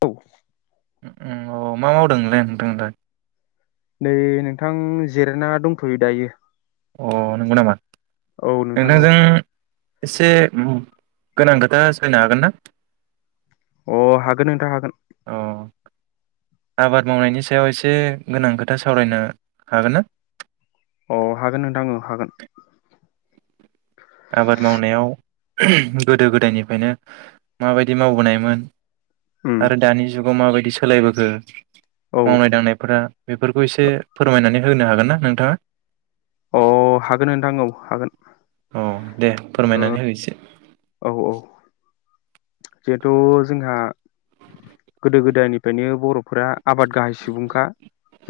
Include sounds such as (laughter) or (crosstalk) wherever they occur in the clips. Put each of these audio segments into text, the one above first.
औ औ मा मावदोंलाय नोंथांआलाय? नै नोंथां जिरायना दंथ'यो दायो। अ नंगौ नामा? औ नोंथां औ। नोंथांजों एसे गोनां खोथा (unintelligible) हागोन ना? अ हागोन नोंथां हागोन। अ आबाद मावनायनि सायाव एसे गोनां खोथा सावरायनो हागोन ना? अ हागोन नोंथां ओ हागोन। आबाद मावनायाव गोदो गोदायनिफ्रायनो माबायदि मावबोनायमोन? उम आरो दानि जुगाव माबाय दि सोलायबोखो औ मावनाय दांनायफोरा बेफोरखौ एसे फोरमायनानै होनो हागोन ना नोंथाङा? अ हागोन नोंथां औ हागोन। अ दे ओ फोरमायनानै होदो एसे। औ औ। जिहेथु जोंहा गोदो गोदायनिफ्रायनो बर' फोरा आबाद गाहाय सुबुंखा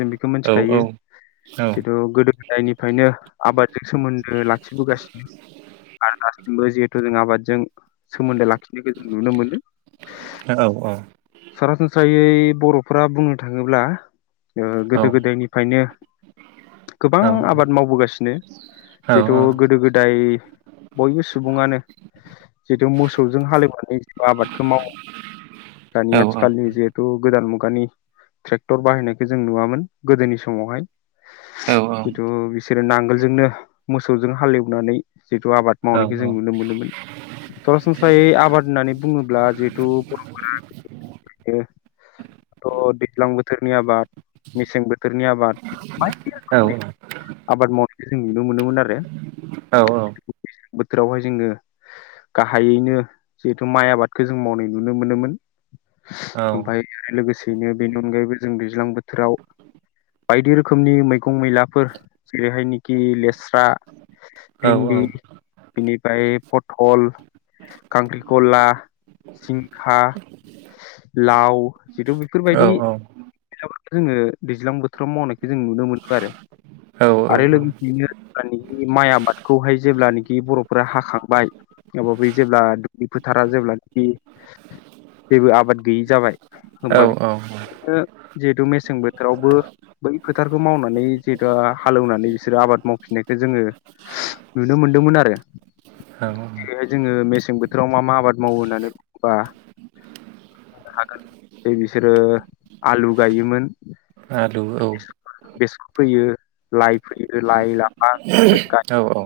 जों बेखौ औ औ मिनथिखायो औ जिथु गोदो गोदायनिफ्रायनो आबादजों सोमोन्दो लाखिबोगासिनो आरो दासिमबो बो हेतु जों आाबाद जों सोमोन्दो लाखिनायखौ जों नुनो मोनो। सरासनस्रायै बर'फोरा बुंनो थाङोब्ला औ गोदो गोदायनिफ्रायनो गोबां औ आबाद मावबोगासिनो औ जिहेथु गोदो गोदाय बयबो सुबुङानो जिहेथु मोसौजों हालेवनानै आबादखौ मावो औ दानिया आथिखालनि जिहेथु गो गोदान मुगानि ट्रेक्टर बाहायनायखौ जों नुवामोन गोदोनि समावहाय। औ जिथु बिसोरो नांगोलजोंनो मोसौजों हालेवनानै जिथु आबाद मावनायखौ जों नुनो मोनोमोन। सरासनस्रायै आबाद होननानै बुङोब्ला जिहेथु बर'फोरा ओ दैज्लां बोथोरनि आबाद मेसें बोथोर नि आबाद बायदि औ रोखोमनि औ आबाद माव जों नुनो मोनोमोन आरो। औ औ बोथोरावहाय जोंङो गाहायैनो जिहेथु माइ आबादखौ जों मावनाय नुनो मोनोमोन औ आलु औ ओमफाय लोगोसेयैनो बेनि अनगायैबो जों दैज्लां बोथोराव बायदि रोखोमनि मै मैगं मैलाफोर जेरैहायनि गिलेद स्रा भिनदि बिनिफ्राय फ थल खांख्रिखला जिंखा लाव जिथु बेफोरबायदि जोंङो दैज्लां बोथोराव मावनाय जों नुनो मोनो आरो आरो लोगोसेयैनो माइ आबादखौहाय जेब्लानोखि बर'फोरा हाखांबाय अबाव बै जेब्ला दुब्लिफोथारा जेब्ला नाखि आबाद गैयि जाबाय औ होमबा औ जिहेथु मेसें बोथोरावबो बै फोथारखौ मावनानै जिहेथु हालौवनानै बिसोरो आबाद मावफिननायखौ जोंङो नुनो मोनदोंमोन आरो जेरैहाय जोंङो मेसें बोथोराव मा मा आबाद मावो होननानै बुङोबा हागोन जे बिसोरो आलु गायोमोन आलु औ फैयो लाइ फैयो लाइ ला औ औ।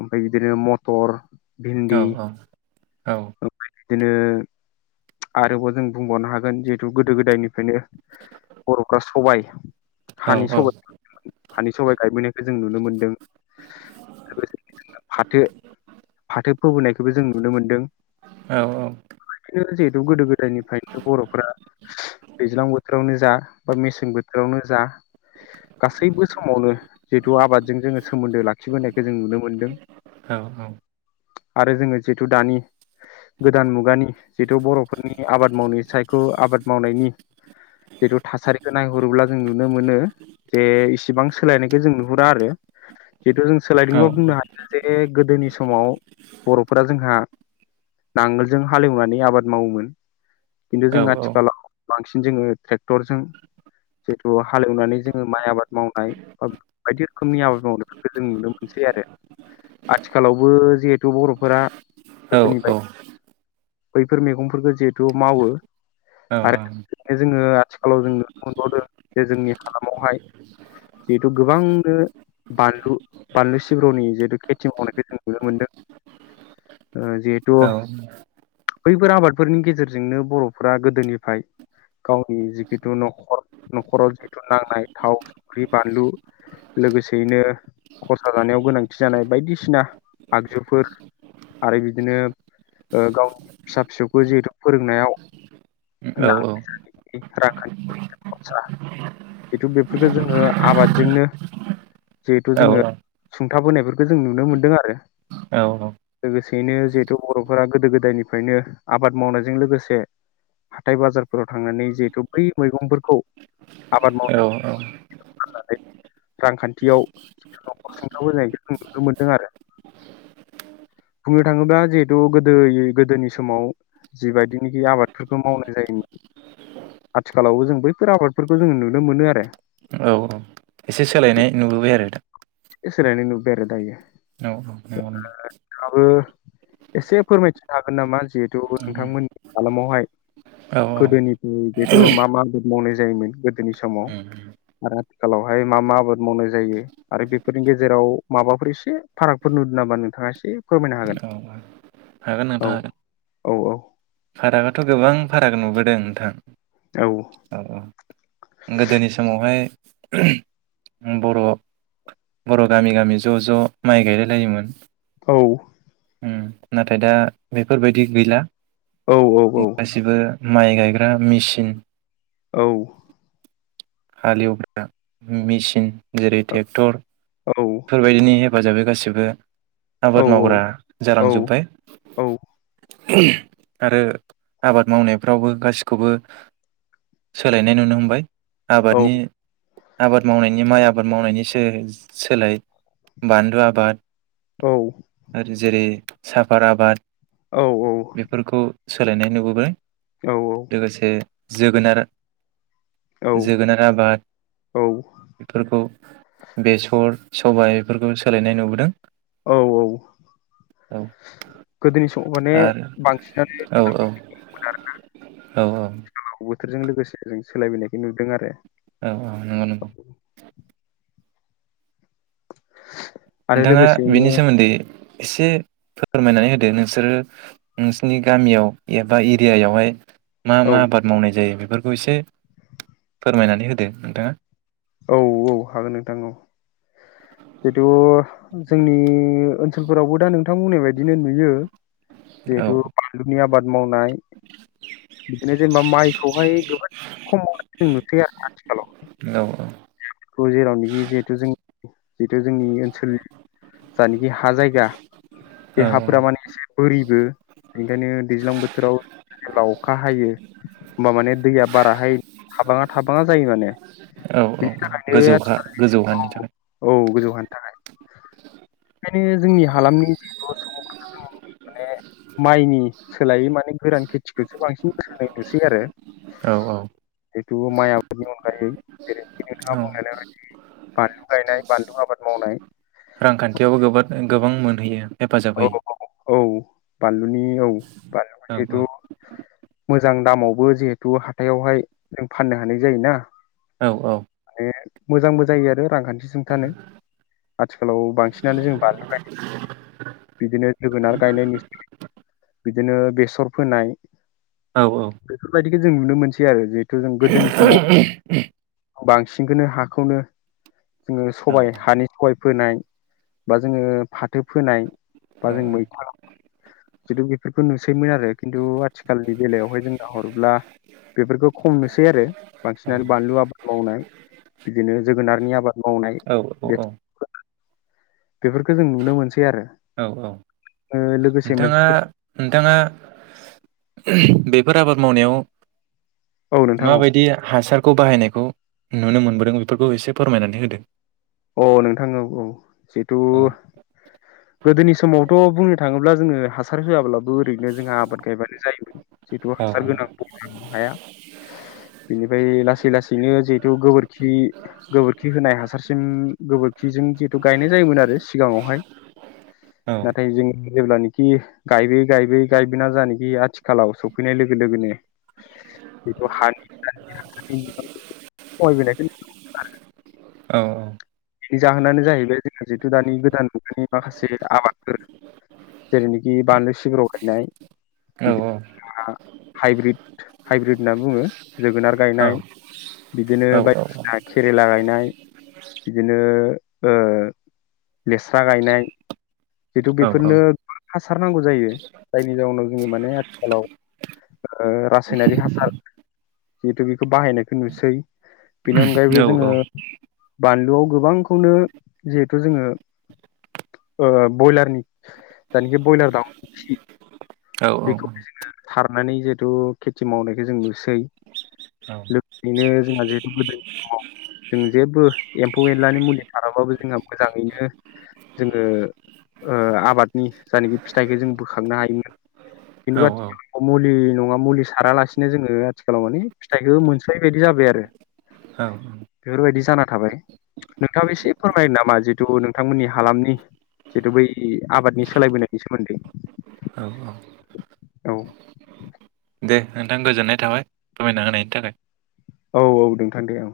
ओमफाय बिदिनो मथर औ औ। औ। बिदिनो आरोबाव जों बुंबावनो हागोन जिहेथु गोदो गोदायनिफ्रायनो बर'फ्रा सबाय हानि सबाय हानि सबाय गायबोनायखौ जों नुनो मोनदों फाथो फाथो फोबोनायखौबो जों नुनो मोन्दों। जिहेथु गोदो गोदायनिफ्रायनो बर'फ्रा दैज्लां बोथोरावनो जा बा मेसें बोथोरावनो जा गासैबो समावनो जिहेतु आबादजों जोंङो सोमोन्दो लाखिबोनायखौ जों नुनो मोनदों। आरो जोंङो जिथु दानि गोदान मुगानि जिथु बर'फोरनि आबाद मावनाय सायख' आबाद मावनायनि जिहेथु थासारिखौ नायहरोब्ला जों नुनो मोनो जे इसिबां सोलायनायखौ जों नुहुरा आरो जिहेतु जों सोलायदोंबो बुंनो हायो जे गोदोनि समाव बर'फोरा जोंहा नांगोलजों हालेवनानै आबाद मावोमोन। खिन्थु जों आथिखालाव बांसिन जोङो ट्रेक्टरजों जिहेतु हालेवनानै जोङो माइ आबाद मावनाय बा बायदि रोखोमनि आबाद मावनायफोरखौ जों नुनो मोनसै आरो आथिखालावबो जिहेथु बर'फोरा औ गोदोनि औ बायदि बैफोर मैगंफोरखौ जिहेथु मावो आरो बेनो जोङो आथिखालाव जों नुनो मोनबावदों जे जोंनि हालामावहाय जिहेथु गोबांनो बानलु बानलु सिब्र'नि जिहेतु खेथि मावनायखौ जों नुनो मोनदों। ओ जिहेथु औ बैफोर आबादफोरनि गेजेरजोंनो बर'फोरा गोदोनिफ्राय गावनि जिखिथु न'खर न'खराव जितु नांनाय थाव, संख्रि, बानलु लोगोसेयैनो खरसा जानायाव गोनांथि जानाय बायदिसिना आगजुफोर आरो बिदिनो ओ गाव फिसा फिसौखौ जिहेथु फोरोंनायाव ओ औ औ। रांखान्थिनि जि खरसा जितु बेफोरखौ जोङो आबादजोंनो जिहेथु जोङो सुंथाबोनायफोरखौ जों नुनो मोनदों आरो लोगोसेयैनो जिहेथु बर'फोरा गोदो गोदायनिफ्रायनो आबाद मावनायजों लोगोसे हाथाइ बाजारफोराव थांनानै जिहेथु बै मैगंफोरखौ आबाद मावनाय होननानै रांखान्थियाव जि नखर सुंथाबोनाय जायखौ जों नुनो मोनदों आरो बुंनो थाङोब्ला जिहेथु गोदो गोदोनि समाव जिबायदिनोखि आबादफोरखौ मावनाय जायोमोन। आथिखालावबो जों बैफोर आबादफोरखौ जों नुनो मोनो आरो एसे सोलायनाय नुबोबाय आरो इसे सोलायनाय नुबोबाय आरो दायो। औ ओ नंगौ नोंथांहाबो एसे फोरमायथिनो हागोन नामा? जिहेथु नंगौ। नोंथांमोननि हालामावहाय औ गोदोनिफ्राय जिथु मा मा आबाद मावनाय जायोमोन गोदोनि समाव उम आरो आथिखालावहाय मा मा आबाद मावनाय जायो आरो बे फोरनि गेजेराव माबाफोर एसे फारागफोर नुदो नामा नोंथाङा एसे फोरमायनो हागोन। औ हागोन औ नोंथां हागोन औ औ। फारागाथ' गोबां फाराग नुबोदों नोंथां। औ। औ औ गोदोनि समावहाय बर' बर' गामि गामि ज' ज' माइ गायलायलायोमोन। औ। उम नाथाय दा बेफोरबायदि गैला। औ गासिबो माइ गायग्रा मेसिन औ। हालेवग्रा मेसिन जेरै टेक्टर बेफोरबायदिनि हेफाजाबै गासिबो आबाद औ मावग्रा जालांजोबबाय। औ औ आरो आबाद मावनायफ्रावबो गासिखौबो सोलायनाय नुनो हमबाय। औ आबादनि। आबाद मावनायनि माइ आबाद मावनायनि सोलाय बानलु आबाद। औ। जेरै साफार आबाद। औ औ। बेफोरखौ सोलायनाय नुबोबाय। औ औ। लोगोसे जोगोनार। औ जोगोनार आबाद, बेफोरखौ बेसर सबाय बेफोरखौ सोलायनाय नुबोदों। औ औ औ गोदोनि समाव माने आरो बांसिनानो औ मोजांमीन आरोना? औ बोथोरजों लोगोसे जों सोलायबोनायखौ नुदों आरो । औ औ नंगौ नंगौ । (inaudible) नोंथांङा लोगोसेयैनो बेनि सोमोन्दै एसे फोरमायनानै होदो, नोंसोरो नोंसोरनि गामियाव एबा एरियायावहाय मा औ मा आबाद मावनाय जायो बे बेफोरखौ एसे फोरमायनानै होदो नोंथांङा। औ औ हागोन नोंथां औ जिथु जोंनि ओनसोलफोरावबो दा नोंथां बुंनाय बायदिनो नुयो। औ जिहेतु बानलुनि आबाद मावनाय। बिदिनो जेनेबा माइखौहाय गोबां खम मावनाय। सिन नुसै आ आथिखालाव। औ औ। जेरावनोखि जिहेतु जों जिहेतु जोंनि ओनसोलनि जानिखि हा जायगा। बे औ हाफोरा माने एसे बोरि बेबो ओंखायनो दैज्लां बोथोराव जेब्ला अखा हायो होमबा माने दैया बाराहाय थाबांङा थाबांङा जायो माने । औ औ। गोजौ हा गोजौ हानि थाखाय। मानि थाखाय? ओंखायनो जोंनि हालामनि जिहेथु सुबुंफोरखौ जोंङो माने माइनि सोलायै माने गोरान खेथिखौसो बांसिन गोसोनाय नुसै आरो, औ औ जितु माइ आबादनि अनगायै जेरैनोखि नोंथाङा औ बुंलांनाय बायदि बानलु गायनाय बानलु आबाद मावनाय । रांखान्थियावबो गोबाद गोबां मोनहैयो । हेफाजाब औ होयो । औ औ बानलुनि औ बानलुआ जेहेतु मोजां दामावबो जिहेथु हाथायावहाय जों फाननो हानाय जायोना औ औ माने मोजांबो जायो आरो। रांखान्थि सुंथानो आथिखालाव बांसिनानो जों बानलु गायनाय बिदिनो जोगोनार गायनाय नुसै। बिदिनो बेसर फोनाय औ औ खो जों नुनो मोनसै आरो जे (unintelligible) बांसिनखौनो हाखौनो जोंङो सबाय हानि सबाय फोनाय बा जोंङो फा थो फोनाय बा औ जों मैथा जिहेथु बेफोरफोरखौ नोंसो सैमोन आरो खिन्थु आथिखालनि बेलायावहाय जों नाहरोब्ला बेफोरखौ खम नुसै आरो बांसिनानो बानलु आबाद मावनाय बिदिनो जोगोनारनि आबाद मावनाय औ औ बे औ बेफोरखौ जों नुनो मोन सै आरो औ औ ओ लोगोसे मोन नोंथाङा नोंथाङा बेफोर आबाद मावनायाव औ नोंथां माबायदि हासार खौ बाहायनायखौ नुनो मोनबोदों बेफोरखौ एसे फोरमायनानै होदो। अ नोंथां औ औ जिहेथु औ गोदोनि समावथ' बुंनो थाङोब्ला जोङो हास सार होआब्लाबो ओरैनो जोंहा आबाद गायबानो जायोमोन। जिहेथु औ हासार गोनां बुंनां हाया बेनिफ्राय लासै लासैनो जिहेथु गोबोरखि गोबोरखि होनाय हासार सिम गोबोरखिजों जिहेथु गायनाय जायोमोन आरो सिगाङावहाय औ नाथाय जोङो जेब्लानिखि गायबोयै गायबोयै गायबोना जानोखि आथिखालाव सफैनाय लोगो लोगोनो जिहेथु हानि बिबांखौ खमायबोनाय (inaudible) औ औ नि जाहोनानो जाहैबाय जोंहा जिहेथु दानि गोदान मुगानि माखासे आबादफोर जेरैनिखि बानलु सिब्र' गायनाय औ औ बिदिबा हाइब्रिद हाइब्रिद होनना बुङो जोगोनार औ गायनाय बिदिनो बायदिसिना केरेला गायनाय बिदिनो ओ लेस्रा गायनाय जिहेथु बेफोरनो हा सार नांगौ जायो जायनि जाउनाव जोङो माने आथिखालाव ओ रासायनारि हासार जिहेथु बेखौ बाहायनायखौ नुसै बेनि अनगायैबो जोङो बानलुआव गोबांखौनो जिहेथु जोङो ओ बयलारनि जानिखि बयलार दावनि‌ खि औ औ औ बेखौ सारनानै जिहेथु खेथि मावनायखौ जों नुसै लोगोसेयैनो जोंहा जिहेथु गोदो समाव जों जेबबो एम्फौ एनलानि मुलि साराबाबो जोंहा मोजाङैनो जोङो ओ आबादनि जायनाखि फिथाइखौ जों बोखांनो हायोमोन खिन्थु औ आथिखालाव मुलि नङा मुलि सारालासिनो जोङो आथिखालाव माने फिथाइखौ मोनस्रायै बायदि जाबाय आरो औ बेफोरबायदि जाना थाबाय नोंथाङाबो एसे फोरमायनो नामा जिहेथु नोंथांमोननि हालामनि जिहेथु बै आबादनि सोलायबोनायनि सोमोन्दै औ औ दे नोंथां गोजोननाय थाबाय फोरमायना होनायनि थाखाय औ औ नोंथां दे औ